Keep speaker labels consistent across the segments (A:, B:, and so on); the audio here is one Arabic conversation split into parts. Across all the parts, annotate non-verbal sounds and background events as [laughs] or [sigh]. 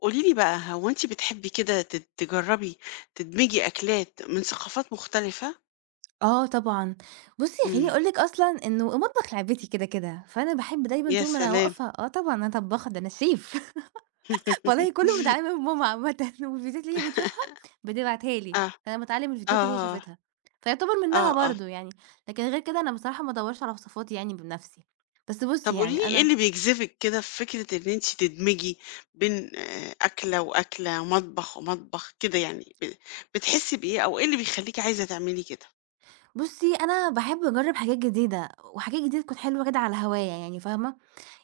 A: قولي لي بقى هو أنتِ بتحبي كده تجرّبي تدمجي أكلات من ثقافات مختلفة؟
B: آه طبعًا. بُصّي، خلّيني
A: إمم.
B: أقول لِك أصلًا إنه المطبخ لعبتي كده، كده، فأنا باحب دايمًا
A: يا
B: طول ما أنا
A: سلام!
B: واقفة آه طبعًا أنا طبّاخة، ده أنا chef [laughs] والله كُلّه
A: [laughs]
B: متعلّمه من ماما عامةً [laughs] والفيديوهات اللي هي بتشوفها بتبعتها لي،
A: آه،
B: فأنا باتعلّم الفيديوهات اللي هي
A: آه،
B: شافتها، فيعتبر منها
A: آه، آه.
B: برضه يعني، لكن غير كده أنا بصراحة ما ادوّرش على وصفاتي يعني بنَفْسي. بس بُصّي
A: طب قولي لي
B: يعني
A: إيه
B: أنا
A: اللي بيجذبِك كده في فكرة إن أنتِ تدمجي بين أكلة وأكلة، مطبخ ومطبخ كده يعني، بتحسي بإيه أو إيه اللي بيخلّيكِ عايزة تعملي كده؟
B: بُصّي أنا باحب أجرّب حاجات جديدة، وحاجات جديدة تكون حلوة كده على هوايا يعني، فاهمة؟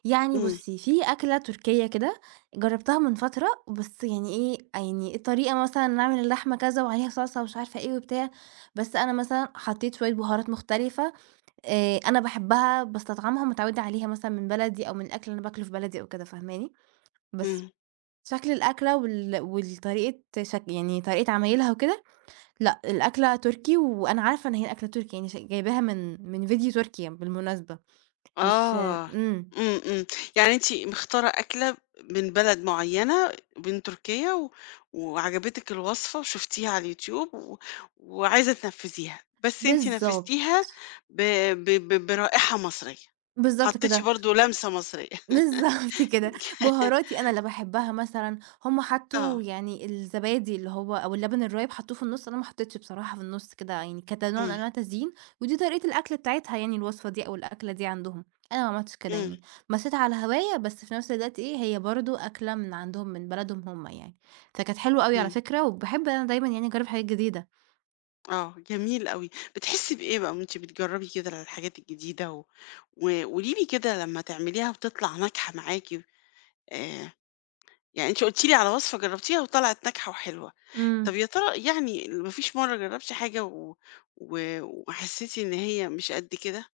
B: يعني
A: إمم،
B: بُصّي، في أكلة تركية كده جرّبتها من فترة، بس يعني إيه، يعني الطريقة مثلًا نعمل اللحمة كذا وعليها صلصة ومش عارفة إيه وبتاع، بس أنا مثلًا حطيت شوية بهارات مختلفة أنا باحبها، باستطعمها، متعودة عليها مثلًا من بلدي أو من الأكل اللي أنا باكله في بلدي أو كده، فاهماني؟ بس
A: إمم.
B: شكل الأكلة وال والطريقة شك يعني طريقة عمايلها وكده، لأ، الأكلة تركي وأنا عارفة إن هي أكلة تركي، يعني ش جايباها من من فيديو تركي بالمناسبة، مش
A: آه.
B: إمم،
A: إمم، إمم. يعني أنتِ مختارة أكلة من بلد معيّنة، من تركيا و وعجبتِك الوصفة وشُفتيها على اليوتيوب و وعايزة تنفّذيها، بس أنتِ
B: بالضبط،
A: نفّذتيها ب ب ب برائحة مصرية،
B: بالضبط
A: حطّيتِ
B: كده.
A: برضه لمسة مصرية.
B: [laughs] بالضبط كده، بهاراتي
A: [laughs]
B: أنا اللي باحبها مثلًا، هُم
A: آه.
B: حطّوا يعني الزبادي اللي هو أو اللبن الرايب حطّوه في النُص، أنا ما حطيتش بصراحة في النُص كده يعني كنوع من
A: إمم،
B: أنواع التزيين، ودي طريقة الأكل بتاعتها يعني الوصفة دي أو الأكلة دي عندهم، أنا ما عملتش كده
A: إمم،
B: يعني، مشيت على هواية بس في نفس الوقت إيه، هي برضه أكلة من عندهم من بلدهم هُم يعني، فكانت حلوة أوي على
A: إمم.
B: فكرة، وباحب أنا دايمًا يعني أجرّب حاجات جديدة.
A: آه، جميل أوي. بتحسّي بإيه بقى وأنتِ بتجرّبي كده الحاجات الجديدة و وقولي لي كده لمّا تعمليها وتطلع ناجحة معاكِ. آآ يعني أنتِ قُلتِ لي على وصفة جرّبتيها وطلعت ناجحة وحلوة. طَب
B: إمم.
A: يا ترى يعني ما فيش مرّة جرّبتِ حاجة و و وحسّيتِ إن هي مش قد كده؟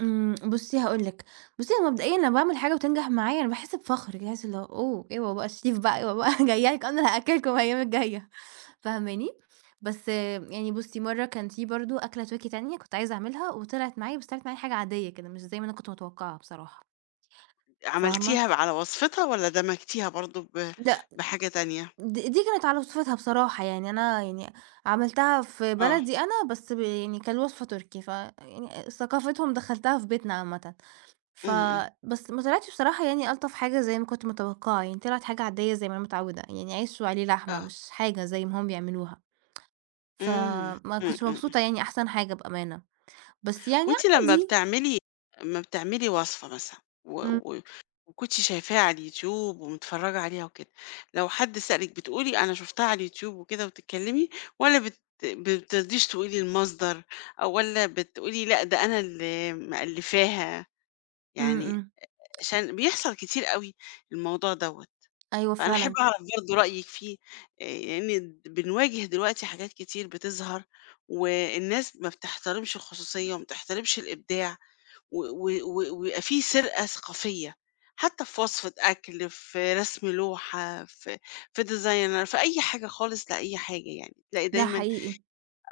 B: إمم، بُصّي هاقول لِك، بُصّي أنا مبدئيًا لمّا باعمل حاجة وتنجح معايا أنا باحس بفخر كده، باحس اللي هو أوه! أيوه بقى الشيف بقى، أيوه بقى [laughs] جاية لِك أنا اللي هاكلكم الأيام الجاية فاهماني؟ بس آه، يعني بُصّي مرة كان في برضه أكلة تركي تانية كنت عايزة أعملها وطلعت معايا بس طلعت معايا حاجة عادية كده، مش زي ما أنا كنت متوقعة بصراحة، فاهمة؟
A: عملتيها على وصفتها والّا دمجتيها برضه
B: لأ،
A: بحاجة تانية؟
B: دي كانت على وصفتها بصراحة، يعني أنا يعني عملتها في
A: آه،
B: بلدي أنا بس ب يعني كان الوصفة تركي، ف يعني ثقافتهم دخّلتها في بيتنا عامةً. ف
A: إمم، إمم،
B: بس ما طلعتش بصراحة يعني ألطف حاجة زي ما كنت متوقعة، يعني طلعت حاجة عادية زي ما أنا متعودة، يعني عيش وعليه لحمة
A: آه،
B: مش حاجة زي ما هُم بيعملوها،
A: إمم،
B: فما
A: إمم،
B: كنتش
A: إمم.
B: مبسوطة يعني أحسن حاجة بأمانة، بس يعني
A: وأنتِ لمّا
B: عادي،
A: بتعملي أمّا بتعملي وصفة مثلًا و
B: إمم،
A: و وكنتِ شايفاها على اليوتيوب ومتفرّجة عليها وكده، لو حد سألِك بتقولي أنا شُفتها على اليوتيوب وكده وتتكلّمي، والّا بترضيش تقولي المصدر أو والّا بتقولي لأ ده أنا اللي مألّفاها؟
B: إمم،
A: يعني
B: إمم،
A: عشان بيحصل كتير أوي الموضوع دوّة،
B: أيوه
A: فأنا أحب
B: فعلًا،
A: أعرف برضه رأيِك فيه. لإن بنواجه دلوقتي حاجات كتير بتظهر والناس ما بتحترمش الخصوصية وما بتحترمش الإبداع. و و و ويبقى في سرقة ثقافية، حتى في وصفة أكل، في رسم لوحة، في designer، في أي حاجة خالص لأي حاجة يعني، تلاقي
B: ده
A: دايمًا.
B: حقيقي،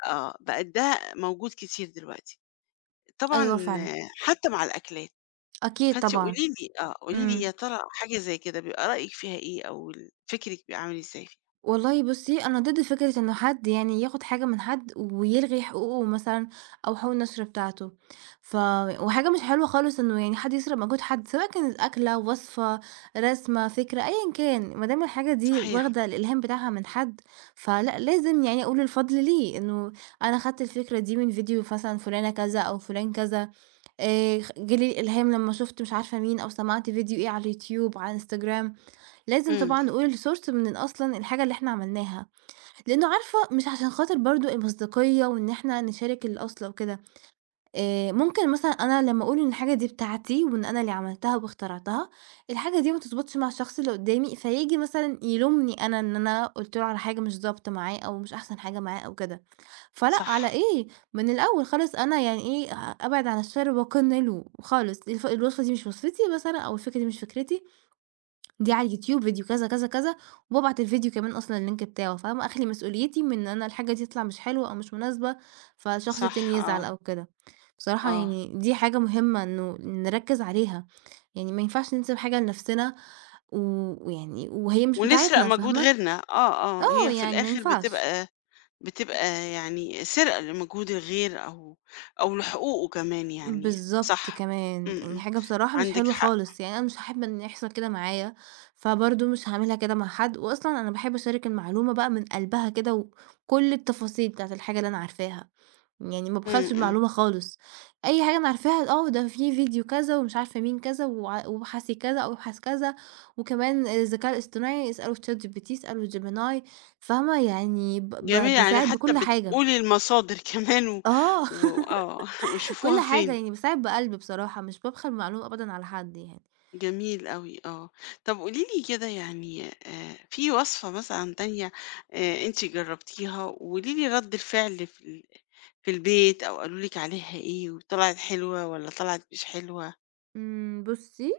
A: آه، بقت ده موجود كتير دلوقتي. طبعًا.
B: أيوه فعلًا،
A: آه، حتى مع الأكلات.
B: أكيد
A: فأنتِ
B: طبعًا،
A: قولي لي آه، قولي لي يا
B: إمم.
A: ترى حاجة زي كده بيبقى رأيِك فيها إيه أو فكرِك بيبقى عامل إزاي فيها؟
B: والله بُصّي، أنا ضد فكرة إنه حد يعني ياخد حاجة من حد ويلغي حقوقه مثلًا أو حقوق النشر بتاعته، ف وحاجة مش حلوة خالص إنه يعني حد يسرق مجهود حد، سواء كانت أكلة، وصفة، رسمة، فكرة، أيًا كان، ما دام الحاجة دي
A: صحيح.
B: واخدة الإلهام بتاعها من حد، فلأ لازم يعني أقول الفضل ليه، إنه أنا خدت الفكرة دي من فيديو مثلًا فلانة كذا أو فلان كذا، خ جه لي الإلهام لمّا شُفت مش عارفة مين أو سمعت فيديو إيه على اليوتيوب، على الإنستجرام. لازم إمم.
A: إمم.
B: طبعًا نقول الsource من أصلًا الحاجة اللي إحنا عملناها، لأنه عارفة مش عشان خاطر برضه المصداقية وإن إحنا نشارك الأصل أو كده، ممكن مثلًا أنا لمّا أقول إن الحاجة دي بتاعتي وإن أنا اللي عملتها واخترعتها، الحاجة دي ما تضبطش مع الشخص اللي قدّامي، فييجي مثلًا يلومني أنا إن أنا قُلت له على حاجة مش ضابطة معاه أو مش أحسن حاجة معاه أو كده، فلأ على
A: صح.
B: إيه؟ من الأول خالص أنا يعني إيه أ أبعد عن الشر وأقِن له خالص، الف الوصفة دي مش وصفتي مثلًا أو الفكرة دي مش فكرتي، دي على اليوتيوب فيديو كذا، كذا، كذا، وبابعت الفيديو كمان أصلًا اللينك بتاعه، فاهمة، أخلي مسؤوليتي من إن أنا الحاجة دي تطلع مش حلوة أو مش مناسبة، فشخص
A: صح.
B: تاني يزعل
A: آه.
B: أو كده. بصراحة
A: آه.
B: يعني دي حاجة مهمة إنه نركّز عليها، يعني ما ينفعش ننسب حاجة لنفسنا و ويعني وهي مش
A: ونسرق
B: بتاعتنا،
A: مجهود
B: فاهمة؟
A: غيرنا، آه، آه،
B: آه،
A: هي في
B: يعني ما
A: الآخر
B: ينفعش.
A: بتبقى يعني سرقة لمجهود الغير أو لحقوقه كمان يعني،
B: بالضبط
A: صح.
B: كمان،
A: إمم،
B: يعني
A: إمم،
B: حاجة بصراحة مش
A: عندِك
B: حلوة
A: حق.
B: خالص، يعني أنا مش هاحب إن يحصل كده معايا، فبرضه مش هاعملها كده مع حد، وأصلًا أنا باحب أشارك المعلومة بقى من قلبها كده وكل التفاصيل بتاعة الحاجة اللي أنا عارفاها، يعني ما
A: إمم،
B: بخلش
A: إمم.
B: المعلومة خالص، أي حاجة أنا عارفاها آه ده في فيديو كذا ومش عارفة مين كذا وع وابحثي كذا أو ابحث كذا، وكمان الذكاء الاصطناعي اسأله في ChatGPT اسأله Gemini فاهمة؟ يعني ب
A: جميل
B: ب
A: يعني
B: باساعد
A: حتى
B: بكل حاجة،
A: بتقولي المصادر [laughs] كمان و
B: آه.
A: و آه، [laughs]
B: [laughs]
A: وشوفوها
B: كل حاجة
A: فين.
B: يعني باساعد بقلبي بصراحة، مش بابخل معلومة أبدًا على حد يعني.
A: جميل أوي، آه. طب قولي لي كده يعني في وصفة مثلًا تانية، أنتِ جربتيها وقولي لي رد الفعل في البيت أو قالوا لِك عليها إيه وطلعت حلوة والّا طلعت مش حلوة؟
B: إمم، بُصّي،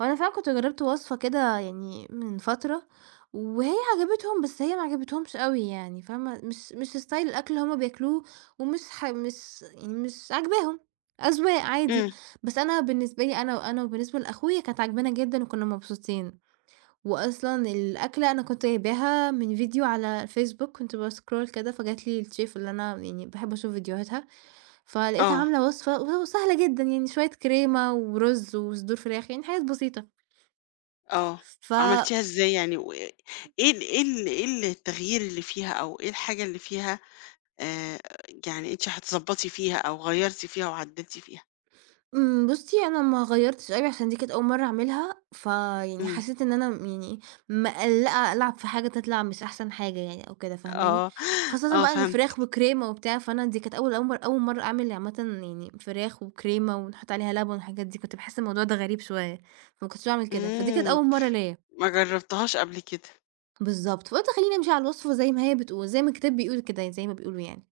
B: هو أنا فعلًا كنت جرّبت وصفة كده يعني من فترة، وهي عجبتهم، بس هي ما عجبتهمش أوي يعني، فاهمة؟ مش style الأكل اللي هُم بياكلوه، ومش ح مش يعني مش عاجباهم، أذواق عادي.
A: إمم.
B: بس أنا بالنسبة لي أنا وبالنسبة لأخويا كانت عاجبانا جدًا وكنا مبسوطين. وأصلًا الأكلة أنا كنت جايباها من فيديو على الفيسبوك، كنت بscroll كده فجات لي الchef اللي أنا يعني باحب أشوف فيديوهاتها فلقيت
A: آه.
B: عاملة وصفة وسهلة جدًا، يعني شوية كريمة ورز وصدور فراخ، يعني حاجات بسيطة.
A: آه،
B: ف
A: عملتيها إزاي يعني؟ وإيه ال إيه ال إيه ال ايه التغيير اللي فيها أو إيه الحاجة اللي فيها؟ آآ، يعني أنتِ هتضبّطي فيها أو غيّرتِ فيها وعدّلتِ فيها؟
B: بُصّي، أنا ما غيّرتش أوي عشان دي كانت أول مرّة أعملها، فيعني
A: إمم،
B: حسّيت إن أنا يعني مقلّقة ألعب في حاجة تطلع مش أحسن حاجة يعني أو كده، فاهماني؟
A: آه،
B: خاصةً
A: آه
B: بقى إن
A: فهمت،
B: فراخ وكريمة وبتاع، فأنا دي كانت أول مرّة أعمل عامةً يعني فراخ وكريمة ونحُط عليها لبن والحاجات دي، كنت باحس الموضوع ده غريب شوية، فما كنتش باعمل كده، فدي كانت
A: إمم،
B: أول مرّة ليّا.
A: ما جرّبتهاش قبل كده،
B: بالضبط، فقُلت خلّيني أمشي على الوصفة زي ما هي بتقول، زي ما الكتاب بيقول كده، زي ما بيقولوا يعني،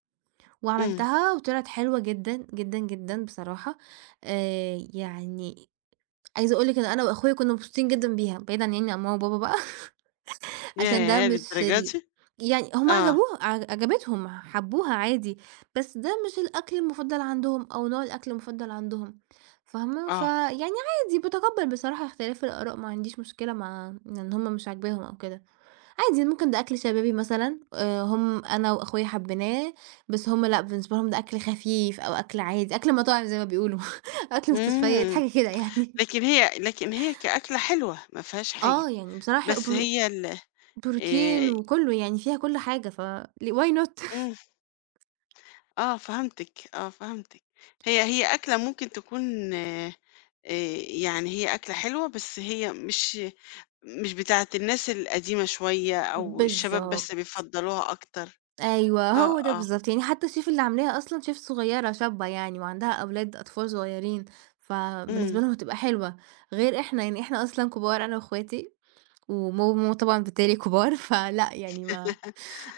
A: إمم،
B: وعملتها وطلعت حلوة جدًا، جدًا، جدًا بصراحة، يعني عايزة أقول لِك إن أنا وأخويا كُنّا مبسوطين جدًا بيها، بعيدًا يعني عن يعني ماما وبابا بقى [laughs] عشان ده
A: ياه
B: مش
A: للدرجة
B: ال
A: دي!
B: يعني هُم
A: آه،
B: عجبوها ع عجبتهم، حبوها عادي، بس ده مش الأكل المُفضّل عندهم أو نوع الأكل المُفضّل عندهم، فاهمة؟
A: آه،
B: فيعني عادي باتقبّل بصراحة اختلاف الآراء، ما عنديش مشكلة مع إن هُم مش عاجباهم أو كده. عادي ممكن ده أكل شبابي مثلًا، هم أنا وأخويا حبيناه، بس هم لأ، بالنسبة لهم ده أكل خفيف أو أكل عادي، أكل مطاعم زي ما بيقولوا، [laughs] أكل مستشفيات
A: إمم.
B: حاجة كده يعني.
A: لكن هي، لكن هي كأكلة حلوة ما فيهاش حاجة،
B: آه، يعني بصراحة
A: بس
B: برو
A: هي ال
B: بروتين
A: آآ،
B: وكُلّه، يعني فيها كل حاجة ف ل why not
A: إمم. آه فهمتِك، آه فهمتِك. هي، هي أكلة ممكن تكون يعني هي أكلة حلوة، بس هي مش بتاعة الناس القديمة شوية أو الشباب
B: بالضبط،
A: بس
B: [laughs]
A: بيفضّلوها أكتر.
B: أيوه
A: آه،
B: هو ده
A: آه،
B: بالضبط، يعني حتى الشيف اللي عاملاها أصلًا شيف صغيرة شابة يعني وعندها أولاد أطفال صغيّرين، فبالنسبة
A: إمم.
B: لهم هتبقى حلوة، غير إحنا يعني إحنا أصلًا كبار أنا وأخواتي وماما طبعًا بالتالي كبار، [laughs] فلأ يعني ما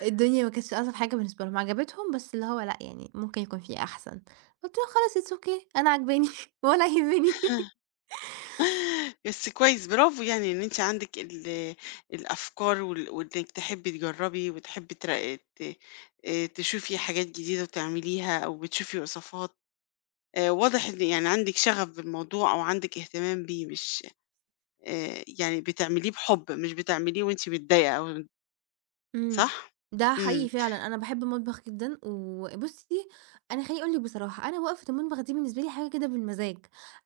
B: الدنيا ما كانتش ألطف حاجة بالنسبة لهم، عجبتهم بس اللي هو لأ يعني ممكن يكون في أحسن، قُلت له: "خلاص it's okay أنا عاجباني [laughs] ولا يهمني."
A: [laughs] بس كويس، برافو يعني إن أنتِ عندِك الأفكار وإنِّك تحبّي تجرّبي وتحبّي تر ت تشوفي حاجات جديدة وتعمليها أو بتشوفي وصفات. واضح إن يعني عندِك شغف بالموضوع أو عندِك اهتمام بيه، مش يعني بتعمليه بحُب، مش بتعمليه وأنتِ متضايقة أو،
B: إمم،
A: صح؟
B: ده
A: إمم.
B: حقيقي فعلًا، أنا باحب المطبخ جدًا، وبُصّي أنا خلّيني أقول لِك بصراحة، أنا وقفة المطبخ دي بالنسبة لي حاجة كده بالمزاج،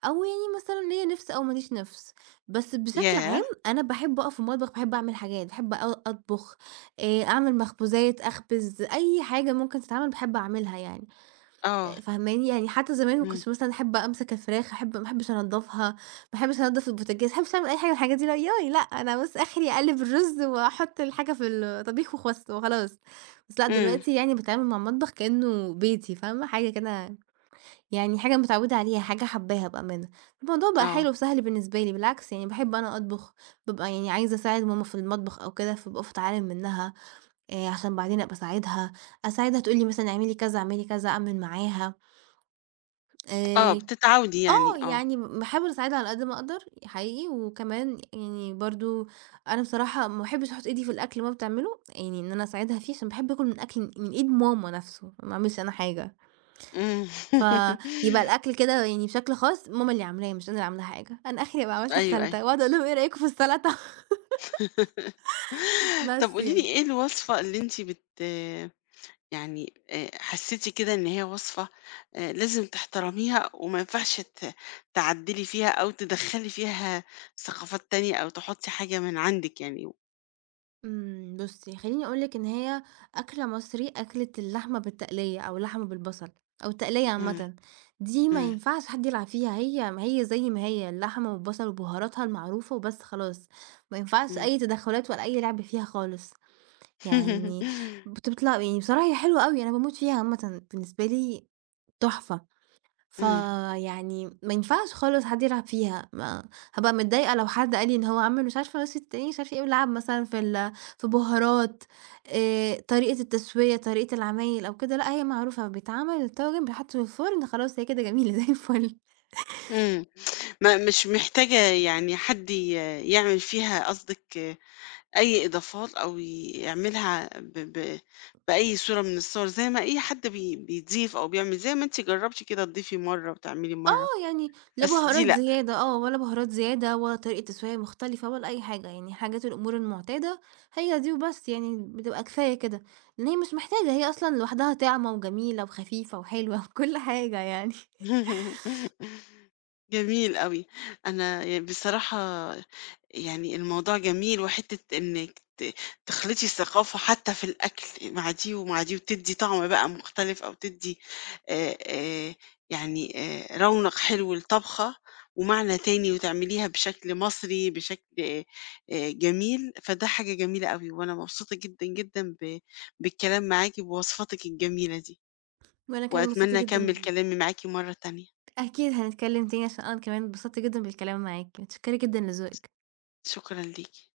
B: أو يعني مثلًا ليّا نِفْس أو ما ليش نِفْس، بس بشكل
A: ياه!
B: عام أنا باحب أقف في المطبخ، باحب أعمل حاجات، باحب أطبخ، أعمل مخبوزات، أخبز، أي حاجة ممكن تتعمل باحب أعملها يعني.
A: آه.
B: فاهماني؟ يعني حتى زمان ما
A: إمم.
B: كنتش مثلًا أحب أمسك الفراخ، أحب ما أحبش أنضّفها، ما أحبش أنضّف البوتاجاز، ما أحبش أعمل أي حاجة من الحاجات دي، لا ياي لأ، أنا بس آخري أقلّب الرز وأحط الحاجة في الطبيخ وخس وخلاص. بس لأ،
A: إمم.
B: دلوقتي يعني باتعامل مع المطبخ كإنه بيتي فاهمة؟ حاجة كده يعني حاجة متعودة عليها، حاجة حاباها بأمانة. الموضوع بقى
A: آه.
B: حلو وسهل بالنسبة لي، بالعكس يعني باحب أنا أطبخ، بابقى يعني عايزة أساعد ماما في المطبخ أو كده، فباقف أتعلم منها عشان بعدين أبقى أساعدها، أساعدها تقول لي مثلًا اعملي كذا، اعملي كذا، أعمل معاها.
A: آه،
B: آآ
A: بتتعاودي يعني
B: آه،
A: آه.
B: يعني باحاول أساعدها على قد ما أقدر حقيقي، وكمان يعني برضه أنا بصراحة ما باحبش أحُط إيدي في الأكل وهي بتعمله، يعني إن أنا أساعدها فيه عشان باحب آكل من أكل من إيد ماما نَفْسه، ما أعملش أنا حاجة،
A: إمم.
B: فيبقى
A: [laughs]
B: الأكل كده يعني بشكل خاص ماما اللي عاملاه، مش أنا اللي عاملة حاجة، أنا آخري أبقى عملت
A: أيوه، أيوه.
B: السَلطة وأقعد أقول لهم إيه رأيكم في السَلطة؟ [laughs]
A: [laughs] طب
B: بس
A: قولي لي
B: يعني.
A: إيه الوصفة اللي أنتِ يعني حسّيتِ كده إن هي وصفة، لازم تحترميها وما ينفعش تعدّلي فيها أو تدخّلي فيها ثقافات تانية أو تحُطّي حاجة من عندِك يعني؟
B: إمم، بُصّي خلّيني أقول لِك إن هي أكلة مصري، أكلة اللحمة بالتقلية أو اللحمة بالبصل أو التقلية
A: إمم.
B: عامةً، دي ما
A: إمم.
B: ينفعش حد يلعب فيها، هي ما هي زي ما هي اللحمة والبصل وبهاراتها المعروفة وبس خلاص، ما ينفعش
A: إمم.
B: أي تدخلات ولا أي لعب فيها خالص، يعني
A: [laughs]
B: بتطلع يعني بصراحة هي حلوة أوي أنا باموت فيها عامةً، بالنسبة لي تحفة.
A: إمم،
B: فيعني ما ينفعش خالص حد يلعب فيها، ما هابقى متضايقة لو حد قال لي إن هو عمل مش عارفة بس التاني مش عارف إيه ولعب مثلًا في في بهارات طريقة التسوية، طريقة العمايل أو كده، لأ هي معروفة بيتعمل الطاجن بيتحط في الفرن خلاص هي كده جميلة [laughs] زي الفل.
A: إمم. ما مش محتاجة يعني حد يعمل فيها قصدِك أي إضافات أو يعملها ب ب بأي صورة من الصور، زي ما أي حد بيضيف أو بيعمل، زي ما أنتِ جرّبتِ كده تضيفي مرّة وتعملي مرّة،
B: آه، يعني لا
A: بس دي
B: بهارات
A: لأ.
B: زيادة آه، ولا بهارات زيادة ولا طريقة تسوية مختلفة ولا أي حاجة، يعني حاجات الأمور المعتادة هي دي وبس، يعني بتبقى كفاية كده، لإن هي مش محتاجة هي أصلًا لوحدها طعمة وجميلة وخفيفة وحلوة [laughs] وكل حاجة يعني.
A: [laughs] جميل أوي. أنا ي بصراحة يعني الموضوع جميل وحتّة إنِّك تخلطي الثقافة حتّى في الأكل مع دي ومع دي وتدّي طعم بقى مختلف أو تدّي آآ آآ يعني رونق حلو لطبخة ومعنى تاني وتعمليها بشكل مصري، بشكل جميل، فده حاجة جميلة أوي وأنا مبسوطة جدًا، جدًا بالكلام معاكِ بوصفاتِك الجميلة دي،
B: وأنا كمان انبسطت
A: وأتمنى أكمّل
B: جدًا
A: كلامي معاكِ مرّة تانية.
B: أكيد هنتكلم تاني عشان أنا كمان اتبسطت جدًا بالكلام معاك، متشكرة جدًا لذوقِك.
A: شكرًا ليكِ.